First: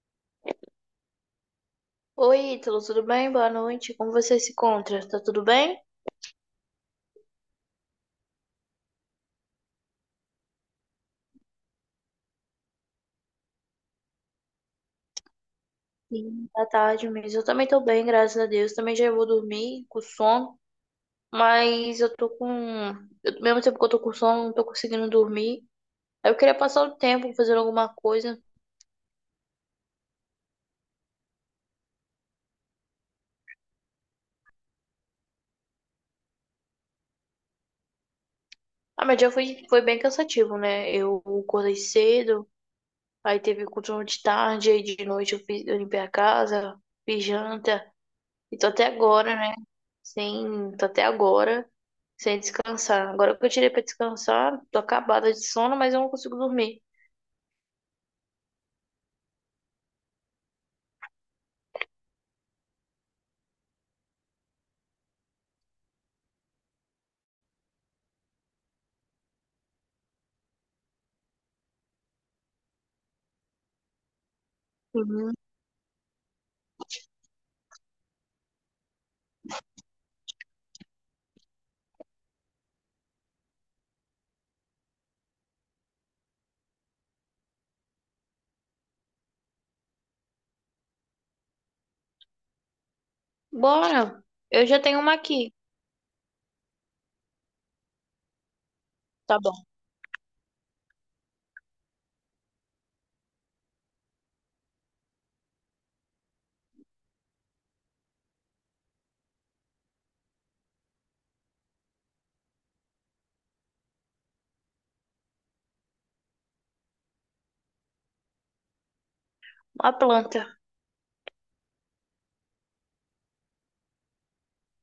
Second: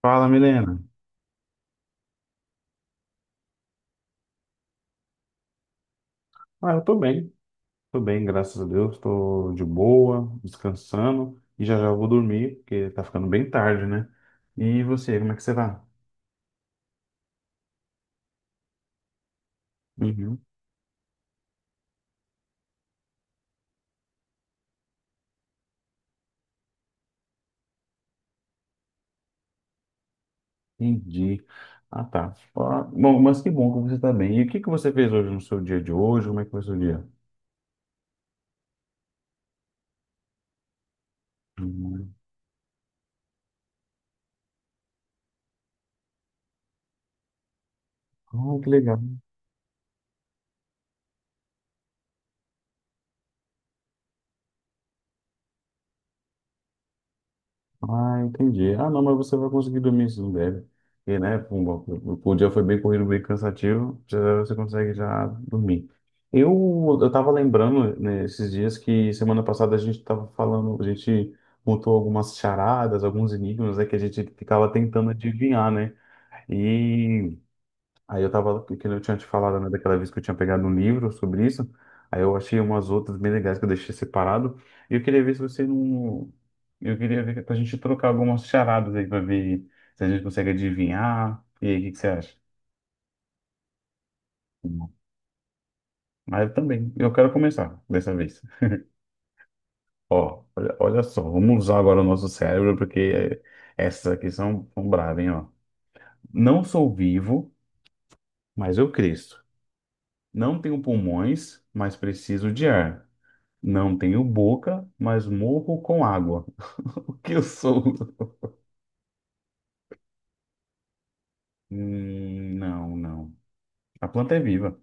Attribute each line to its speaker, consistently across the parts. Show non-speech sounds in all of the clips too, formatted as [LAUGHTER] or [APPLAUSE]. Speaker 1: Fala, Milena.
Speaker 2: Oi, Ítalo, tudo bem? Boa noite. Como você se encontra? Tá tudo bem?
Speaker 1: Ah, eu tô bem, graças a Deus, tô de boa, descansando e já já eu vou dormir, porque tá ficando bem tarde, né? E você, como é que você tá?
Speaker 2: Sim, tá tarde mesmo. Eu também tô bem, graças a Deus. Também já vou dormir com
Speaker 1: Uhum,
Speaker 2: sono, mas eu tô com. Ao mesmo tempo que eu tô com sono, não tô conseguindo dormir. Aí eu queria passar o tempo fazendo alguma coisa.
Speaker 1: entendi. Ah, tá. Ah, bom, mas que bom que você tá bem. E o que que você fez hoje no seu dia de hoje? Como é que foi o seu dia?
Speaker 2: Ah, meu dia foi, foi bem cansativo, né? Eu acordei
Speaker 1: Hum.
Speaker 2: cedo, aí teve coturno de tarde, aí de noite eu fiz, eu limpei a casa, fiz janta, e
Speaker 1: Ah,
Speaker 2: tô
Speaker 1: que
Speaker 2: até
Speaker 1: legal.
Speaker 2: agora, né? Sim, tô até agora sem descansar. Agora que eu tirei pra descansar, tô acabada de sono, mas eu não consigo dormir.
Speaker 1: Ah, entendi. Ah, não, mas você vai conseguir dormir se não deve. Porque, né, pum, o dia foi bem corrido, bem cansativo, já você consegue já dormir. Eu tava lembrando, né, esses dias que semana passada a gente tava falando, a gente montou algumas charadas, alguns enigmas, né, que a gente ficava tentando
Speaker 2: Uhum.
Speaker 1: adivinhar, né? Aí eu tava, que eu tinha te falado, né, daquela vez que eu tinha pegado um livro sobre isso. Aí eu achei umas outras bem legais que eu deixei separado. E eu queria ver se você não. Eu queria ver pra gente trocar algumas charadas aí pra ver se a gente consegue adivinhar. E aí, o que que você acha?
Speaker 2: Bora! Eu já tenho uma aqui.
Speaker 1: Mas eu também, eu quero começar dessa vez.
Speaker 2: Tá bom.
Speaker 1: Ó, olha, olha só, vamos usar agora o nosso cérebro, porque essas aqui são, são bravas, hein, ó. Não sou vivo, mas eu cresço. Não tenho pulmões, mas preciso de ar. Não tenho boca, mas morro com água. [LAUGHS] O que eu sou?
Speaker 2: A planta.
Speaker 1: Não, não. A planta é viva.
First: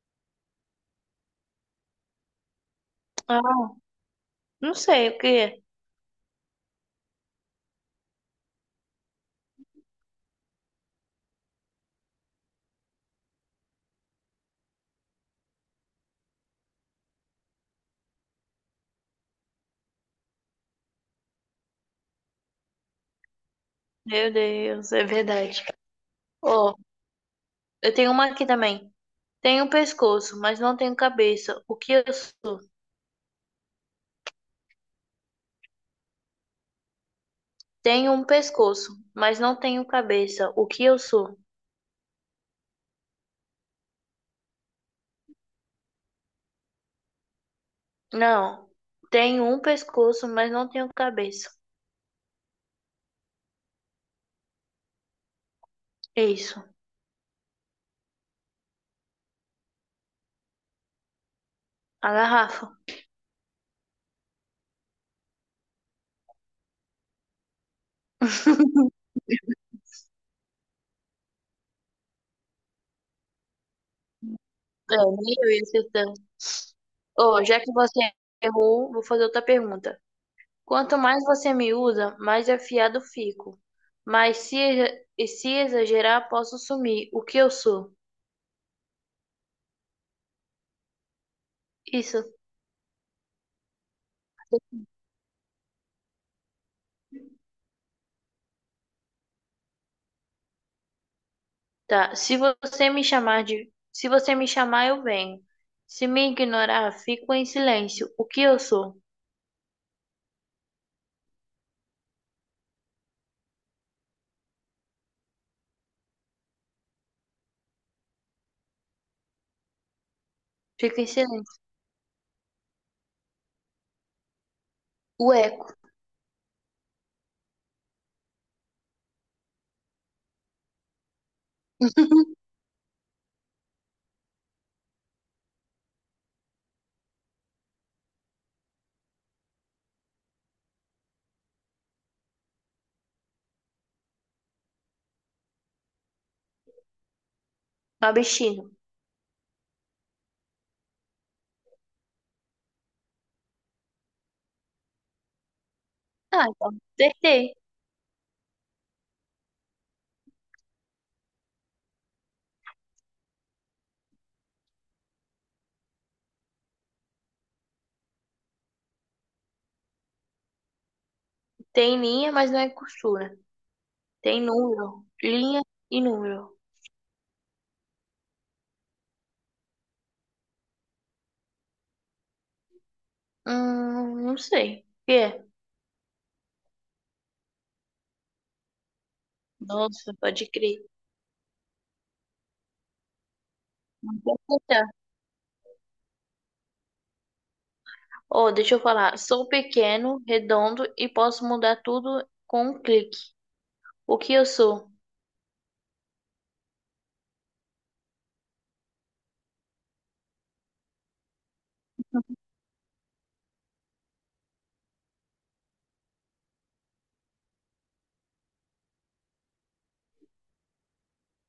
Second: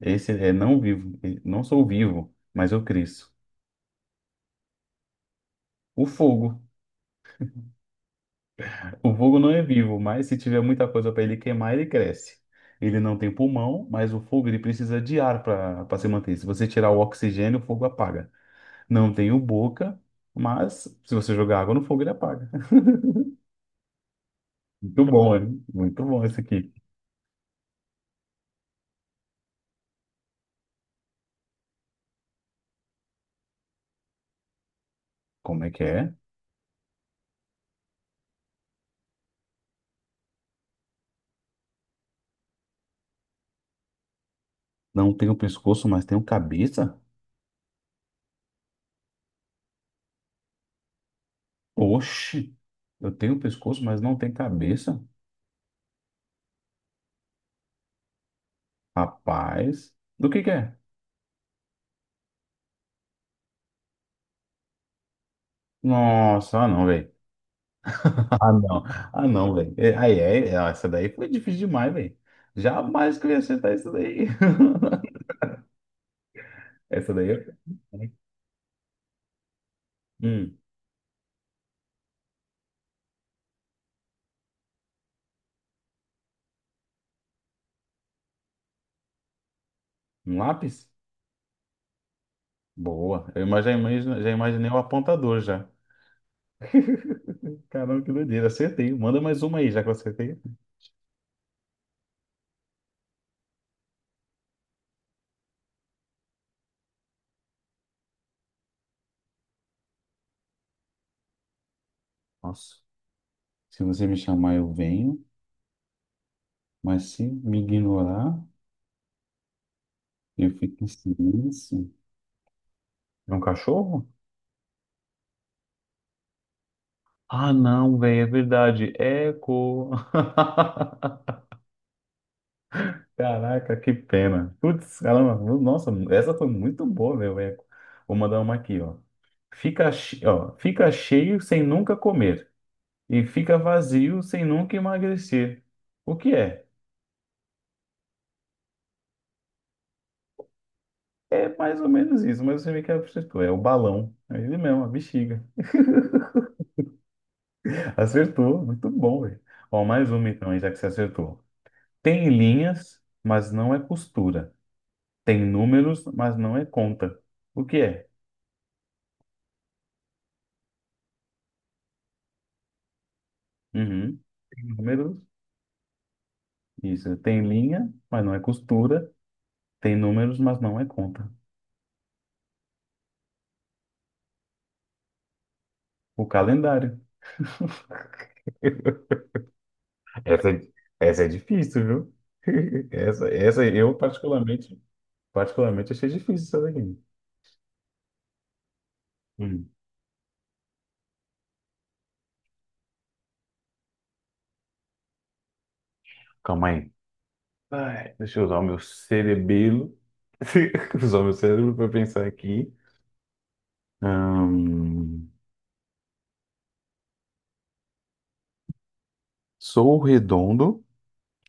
Speaker 1: Esse é não vivo. Não sou vivo, mas eu cresço.
Speaker 2: Ah, não sei o que é.
Speaker 1: O fogo. O fogo não é vivo, mas se tiver muita coisa para ele queimar, ele cresce. Ele não tem pulmão, mas o fogo ele precisa de ar para se manter. Se você tirar o oxigênio, o fogo apaga. Não tenho boca, mas se você jogar água no fogo, ele apaga.
Speaker 2: Meu
Speaker 1: [LAUGHS]
Speaker 2: Deus, é
Speaker 1: Muito bom, hein?
Speaker 2: verdade.
Speaker 1: Muito bom esse aqui.
Speaker 2: Ó, eu tenho uma aqui também. Tenho um pescoço, mas não tenho cabeça. O que eu sou?
Speaker 1: Como é que é?
Speaker 2: Tenho um pescoço, mas não tenho cabeça. O que eu sou?
Speaker 1: Não tenho pescoço, mas tenho cabeça?
Speaker 2: Não. Tenho um pescoço, mas não tenho cabeça.
Speaker 1: Oxe, eu tenho pescoço, mas não tenho cabeça?
Speaker 2: É isso.
Speaker 1: Rapaz, do que é?
Speaker 2: A garrafa.
Speaker 1: Nossa, ah não, velho. [LAUGHS] Ah não, ah não, velho. É, aí, é, é, ó, essa daí foi difícil demais, velho. Jamais que eu ia acertar isso daí. [LAUGHS]
Speaker 2: É, nem eu ia acertar.
Speaker 1: Essa daí
Speaker 2: Oh,
Speaker 1: eu...
Speaker 2: já que você errou, vou fazer outra pergunta.
Speaker 1: Hum,
Speaker 2: Quanto mais você me usa, mais afiado fico. Mas se, e se exagerar, posso sumir. O que eu sou?
Speaker 1: um lápis?
Speaker 2: Isso.
Speaker 1: Boa. Já imagino, já imaginei o apontador já. Caramba, que doideira. Acertei. Manda mais uma aí, já que eu acertei.
Speaker 2: Tá. Se você me chamar de, se você me chamar, eu venho. Se me ignorar, fico em silêncio. O que eu sou?
Speaker 1: Nossa, se você me chamar, eu venho, mas se me ignorar. Eu fico em
Speaker 2: Fico em silêncio.
Speaker 1: silêncio. É um cachorro?
Speaker 2: O eco.
Speaker 1: Ah, não, velho, é verdade. Eco.
Speaker 2: [LAUGHS]
Speaker 1: [LAUGHS] Caraca, que pena. Putz, caramba. Nossa, essa foi muito boa, meu eco. Vou mandar uma aqui, ó. Fica, che- ó. Fica cheio sem nunca comer e fica vazio sem nunca emagrecer. O que é?
Speaker 2: Uma.
Speaker 1: É mais ou menos isso, mas você vê que acertou. É o balão. É ele mesmo, a bexiga.
Speaker 2: Ah, então. Acertei.
Speaker 1: [LAUGHS] Acertou. Muito bom, velho. Ó, mais uma então, aí, já que você acertou. Tem linhas, mas não é costura. Tem números, mas não é conta. O que é?
Speaker 2: Tem linha, mas não é costura.
Speaker 1: Uhum.
Speaker 2: Tem
Speaker 1: Tem
Speaker 2: número.
Speaker 1: números,
Speaker 2: Linha e número.
Speaker 1: isso. Tem linha, mas não é costura. Tem números, mas não é conta.
Speaker 2: Não sei. O que é?
Speaker 1: O calendário. [LAUGHS]
Speaker 2: Nossa, pode
Speaker 1: Essa, é-
Speaker 2: crer.
Speaker 1: essa é difícil, viu? [LAUGHS] Essa eu particularmente, particularmente achei difícil essa daqui.
Speaker 2: Oh, deixa eu falar. Sou
Speaker 1: Hum,
Speaker 2: pequeno, redondo e posso mudar tudo com um clique. O que eu sou?
Speaker 1: calma aí. Ai, deixa eu usar o meu cerebelo. [LAUGHS] Usar o meu cérebro para pensar aqui. Ahn, sou redondo.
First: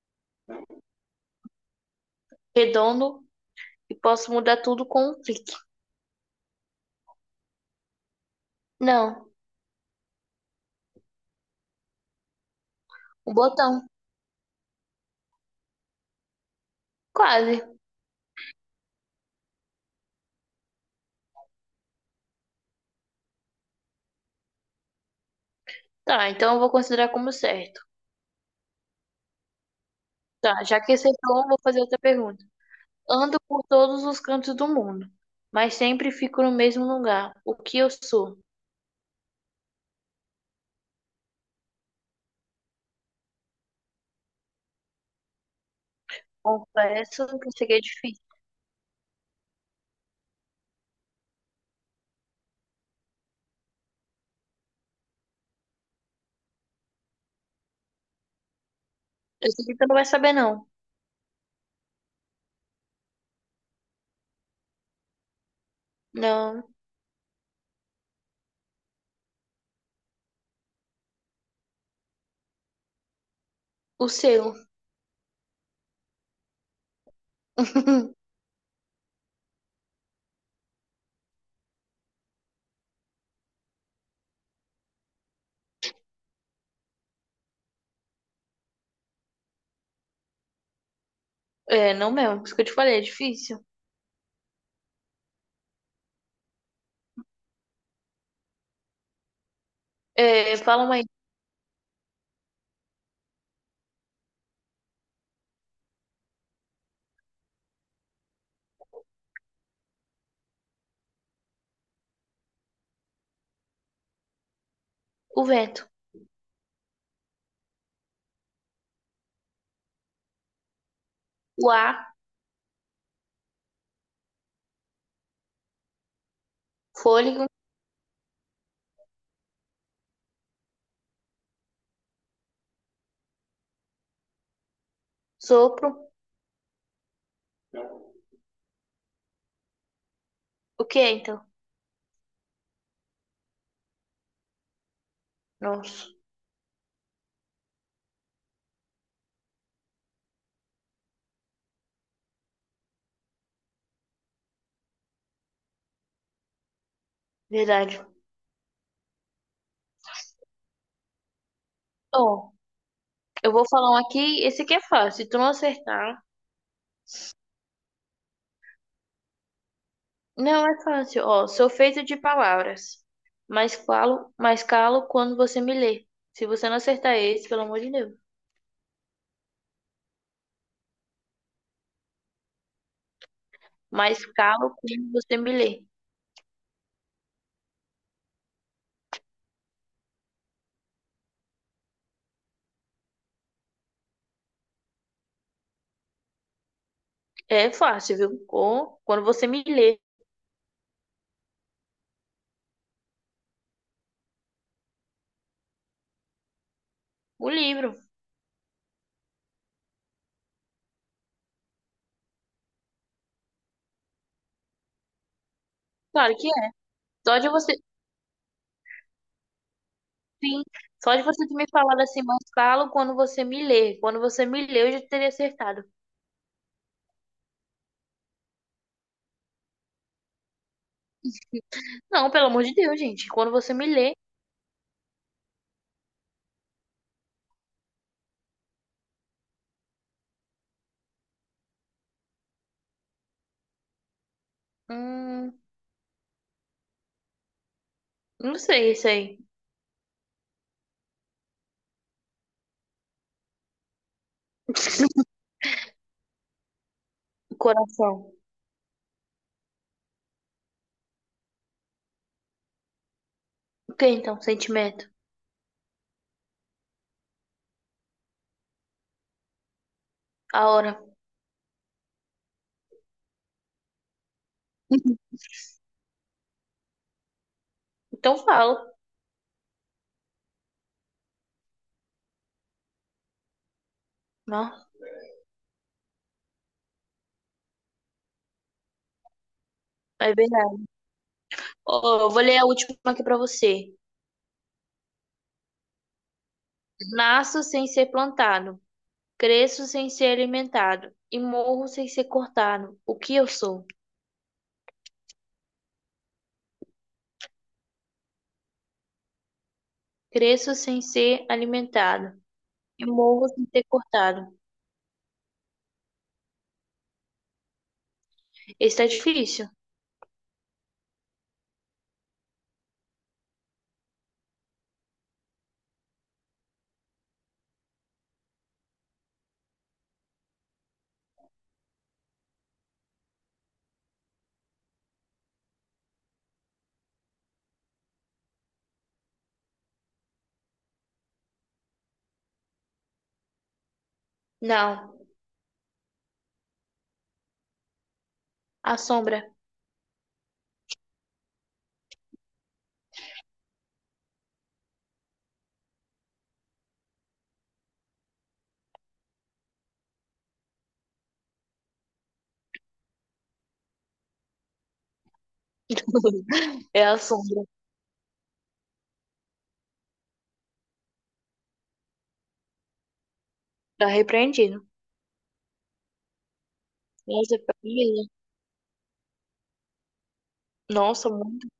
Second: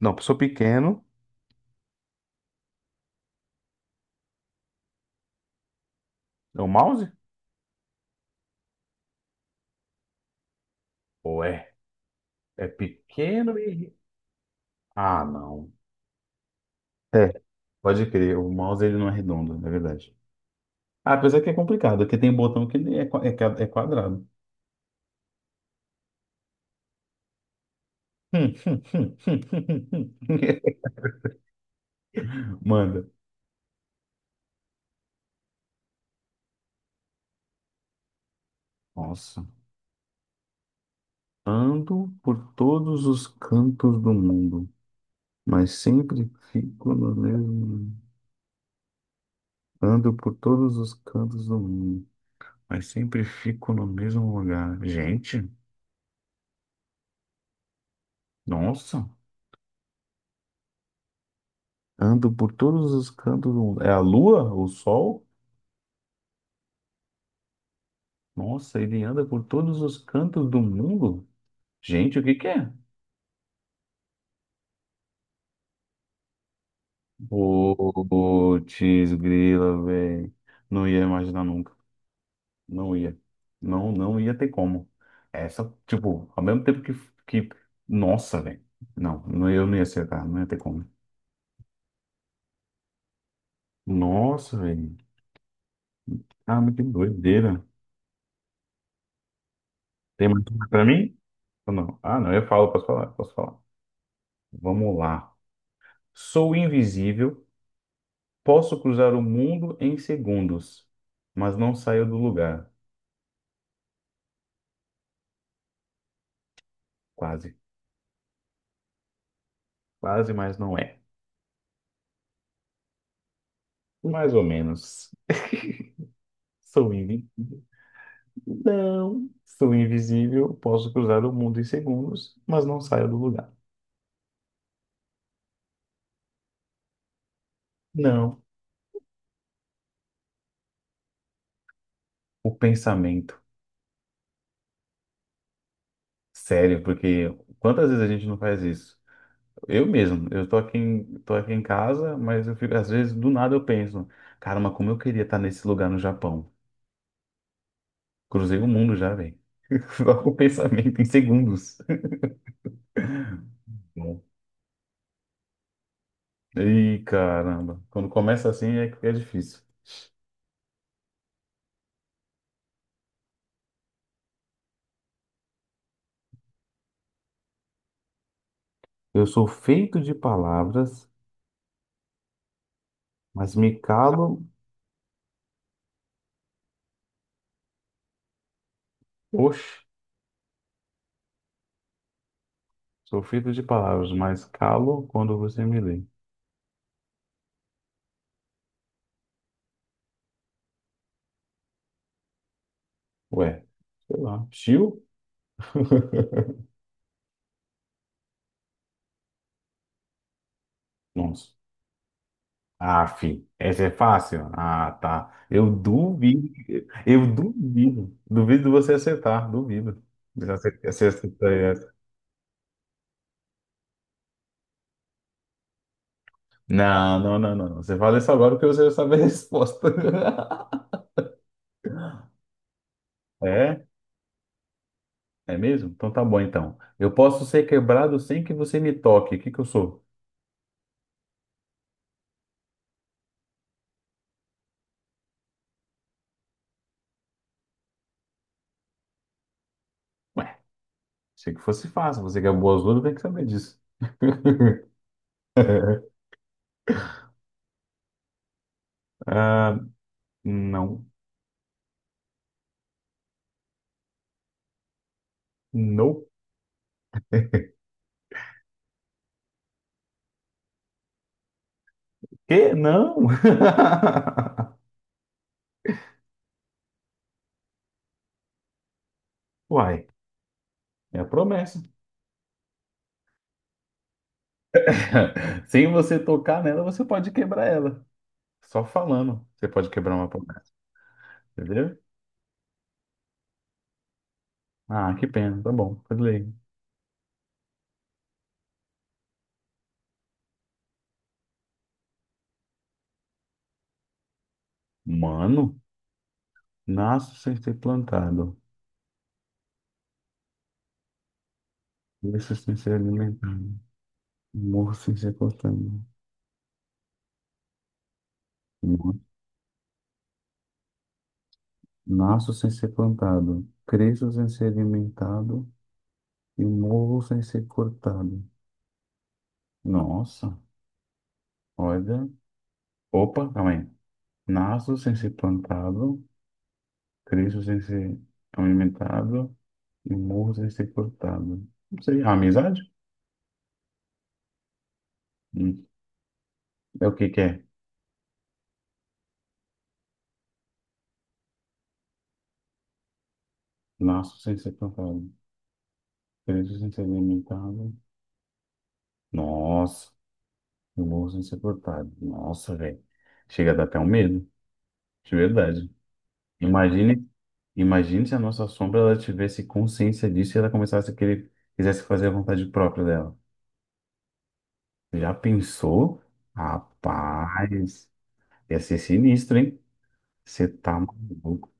Speaker 1: Não, eu sou pequeno.
Speaker 2: Redondo e posso mudar tudo com um clique.
Speaker 1: É o mouse?
Speaker 2: Não,
Speaker 1: Ou é? É
Speaker 2: um
Speaker 1: pequeno
Speaker 2: botão.
Speaker 1: e. Ah, não. É,
Speaker 2: Quase.
Speaker 1: pode crer. O mouse ele não é redondo, na verdade. Ah, apesar que é complicado, porque tem botão que ele é, é quadrado.
Speaker 2: Tá, então eu vou considerar como certo.
Speaker 1: Hum, hum, hum, hum, hum, hum, hum.
Speaker 2: Tá, já
Speaker 1: [LAUGHS]
Speaker 2: que acertou, eu vou fazer outra pergunta.
Speaker 1: Manda.
Speaker 2: Ando por todos os cantos do mundo, mas sempre fico no mesmo lugar. O que eu sou?
Speaker 1: Nossa. Ando por todos os cantos do mundo, mas sempre fico no
Speaker 2: Confesso que isso aqui é
Speaker 1: mesmo.
Speaker 2: difícil.
Speaker 1: Ando por todos os cantos do mundo, mas sempre fico no mesmo lugar. Gente, nossa.
Speaker 2: Esse aqui tu não vai saber, não.
Speaker 1: Ando por todos os cantos do mundo. É a lua? O sol?
Speaker 2: Não,
Speaker 1: Nossa, ele anda por todos os cantos do mundo? Gente, o que que é?
Speaker 2: o seu. [LAUGHS]
Speaker 1: Putz, grila, velho. Não ia imaginar nunca. Não ia. Não, não ia ter como. Essa, tipo, ao mesmo tempo que... Nossa, velho. Não, não, eu não ia acertar. Não ia ter como.
Speaker 2: É, não mesmo. Isso que eu te falei, é difícil.
Speaker 1: Nossa, velho. Ah, mas que doideira. Tem mais
Speaker 2: É,
Speaker 1: uma pra
Speaker 2: falam aí.
Speaker 1: mim? Ou não? Ah, não, eu falo, posso falar, posso falar. Vamos lá. Sou invisível. Posso cruzar o mundo em segundos, mas não saio do lugar.
Speaker 2: O vento.
Speaker 1: Quase. Quase, mas não é.
Speaker 2: O ar.
Speaker 1: Mais ou menos. Sou invi...
Speaker 2: Fôlego.
Speaker 1: Não. Sou invisível, posso cruzar o mundo em segundos, mas não saio do lugar.
Speaker 2: Sopro.
Speaker 1: Não.
Speaker 2: O que é, então?
Speaker 1: O pensamento.
Speaker 2: Nossa,
Speaker 1: Sério, porque quantas vezes a gente não faz isso? Eu mesmo, eu tô aqui em casa, mas eu fico, às vezes do nada eu penso, cara, mas como eu queria estar nesse lugar no Japão.
Speaker 2: verdade.
Speaker 1: Cruzei o mundo já, velho. [LAUGHS] Só com o pensamento em segundos.
Speaker 2: Ó, eu vou falar um aqui. Esse aqui é fácil. Se tu não acertar.
Speaker 1: Ih, caramba. Quando começa assim é, que é difícil.
Speaker 2: Não é fácil. Ó, sou feito de palavras. Mas falo, mas calo quando você me lê. Se você não acertar esse, pelo amor de Deus.
Speaker 1: Eu sou feito de palavras, mas me
Speaker 2: Mas
Speaker 1: calo.
Speaker 2: calo quando você me lê.
Speaker 1: Oxe, sou feito de palavras, mas calo quando você me lê.
Speaker 2: É fácil, viu? Ou quando você me lê
Speaker 1: Ué, sei lá. Chiu? [LAUGHS]
Speaker 2: o livro.
Speaker 1: Nossa. Ah, fi, essa é fácil? Ah, tá. Eu
Speaker 2: Claro que
Speaker 1: duvido.
Speaker 2: é.
Speaker 1: Eu
Speaker 2: Só de você.
Speaker 1: duvido. Duvido de você acertar, duvido.
Speaker 2: Sim,
Speaker 1: Você
Speaker 2: só de você
Speaker 1: acertar
Speaker 2: ter me
Speaker 1: essa.
Speaker 2: falado assim, mas falo quando você me lê. Quando você me lê, eu já teria acertado.
Speaker 1: Não, não, não, não. Não. Você fala isso agora porque você já sabe a resposta. [LAUGHS]
Speaker 2: Não, pelo amor de Deus, gente. Quando você
Speaker 1: É?
Speaker 2: me lê,
Speaker 1: É mesmo? Então tá bom, então. Eu posso ser quebrado sem que você me toque. O que que eu sou?
Speaker 2: hum, não sei isso aí.
Speaker 1: Ué, achei que fosse fácil. Você que é boa azul, tem que saber disso. [LAUGHS]
Speaker 2: Coração.
Speaker 1: Ah, não.
Speaker 2: O que então? Sentimento.
Speaker 1: Não.
Speaker 2: A hora.
Speaker 1: Quê? Não! [LAUGHS]
Speaker 2: Então falo.
Speaker 1: Uai, é a promessa.
Speaker 2: Não,
Speaker 1: [LAUGHS] Sem você tocar nela, você pode quebrar ela. Só falando, você pode quebrar uma
Speaker 2: é
Speaker 1: promessa,
Speaker 2: verdade.
Speaker 1: entendeu?
Speaker 2: Ó, eu vou ler a última aqui pra você.
Speaker 1: Ah, que pena. Tá bom, tudo bem.
Speaker 2: Nasço sem ser plantado, cresço sem ser alimentado e morro sem ser cortado. O que eu sou?
Speaker 1: Mano, nasço sem ser plantado.
Speaker 2: Cresço sem ser alimentado
Speaker 1: Cresço sem ser
Speaker 2: e morro sem
Speaker 1: alimentado.
Speaker 2: ser cortado.
Speaker 1: Morro sem ser cortado.
Speaker 2: Esse tá
Speaker 1: Mo-
Speaker 2: difícil.
Speaker 1: Nasço sem ser plantado, cresço sem ser alimentado e morro sem ser cortado. Nossa, olha. Opa, calma aí. Nasço sem ser plantado, cresço sem ser alimentado e morro sem ser cortado. Não sei, a amizade?
Speaker 2: Não.
Speaker 1: Hum, É o que que é?
Speaker 2: A sombra.
Speaker 1: Nasço sem ser plantado, cresço sem ser alimentado. Nossa, e morro sem ser cortado. Nossa, velho. Chega a dar até um medo, de verdade.
Speaker 2: [LAUGHS] É a
Speaker 1: Imagine,
Speaker 2: sombra.
Speaker 1: imagine se a nossa sombra ela tivesse consciência disso e ela começasse a querer, quisesse fazer a vontade própria dela.
Speaker 2: Tá repreendido.
Speaker 1: Já pensou?
Speaker 2: Nossa, pra mim,
Speaker 1: Rapaz,
Speaker 2: né?
Speaker 1: ia ser sinistro, hein? Você tá
Speaker 2: Nossa, muito
Speaker 1: maluco,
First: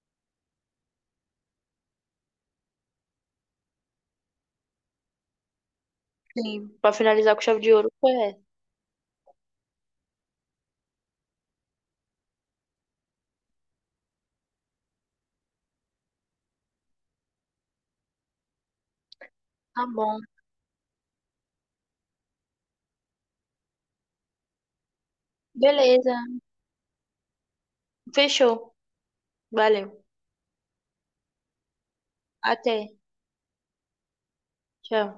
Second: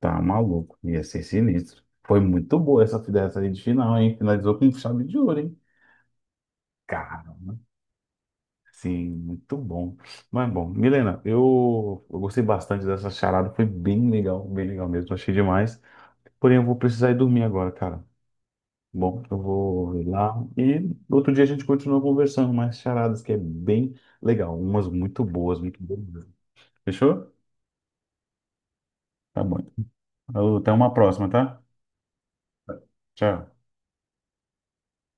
Speaker 1: tá maluco. Ia ser sinistro. Foi muito boa essa fidelização aí de final, hein? Finalizou com um chave de ouro, hein?
Speaker 2: bem. Pra
Speaker 1: Cara,
Speaker 2: finalizar com chave de ouro, foi essa.
Speaker 1: sim, muito bom. Mas bom, Milena, eu gostei bastante dessa charada. Foi bem legal mesmo. Achei demais. Porém, eu vou precisar ir dormir agora, cara. Bom, eu
Speaker 2: Tá
Speaker 1: vou ir
Speaker 2: bom.
Speaker 1: lá e outro dia a gente continua conversando mais charadas, que é bem legal. Umas muito boas, muito boas.
Speaker 2: Beleza.
Speaker 1: Mesmo. Fechou?
Speaker 2: Fechou.
Speaker 1: Tá bom.
Speaker 2: Valeu.
Speaker 1: Alô, até uma próxima, tá?
Speaker 2: Até.
Speaker 1: Tchau.
Speaker 2: Tchau.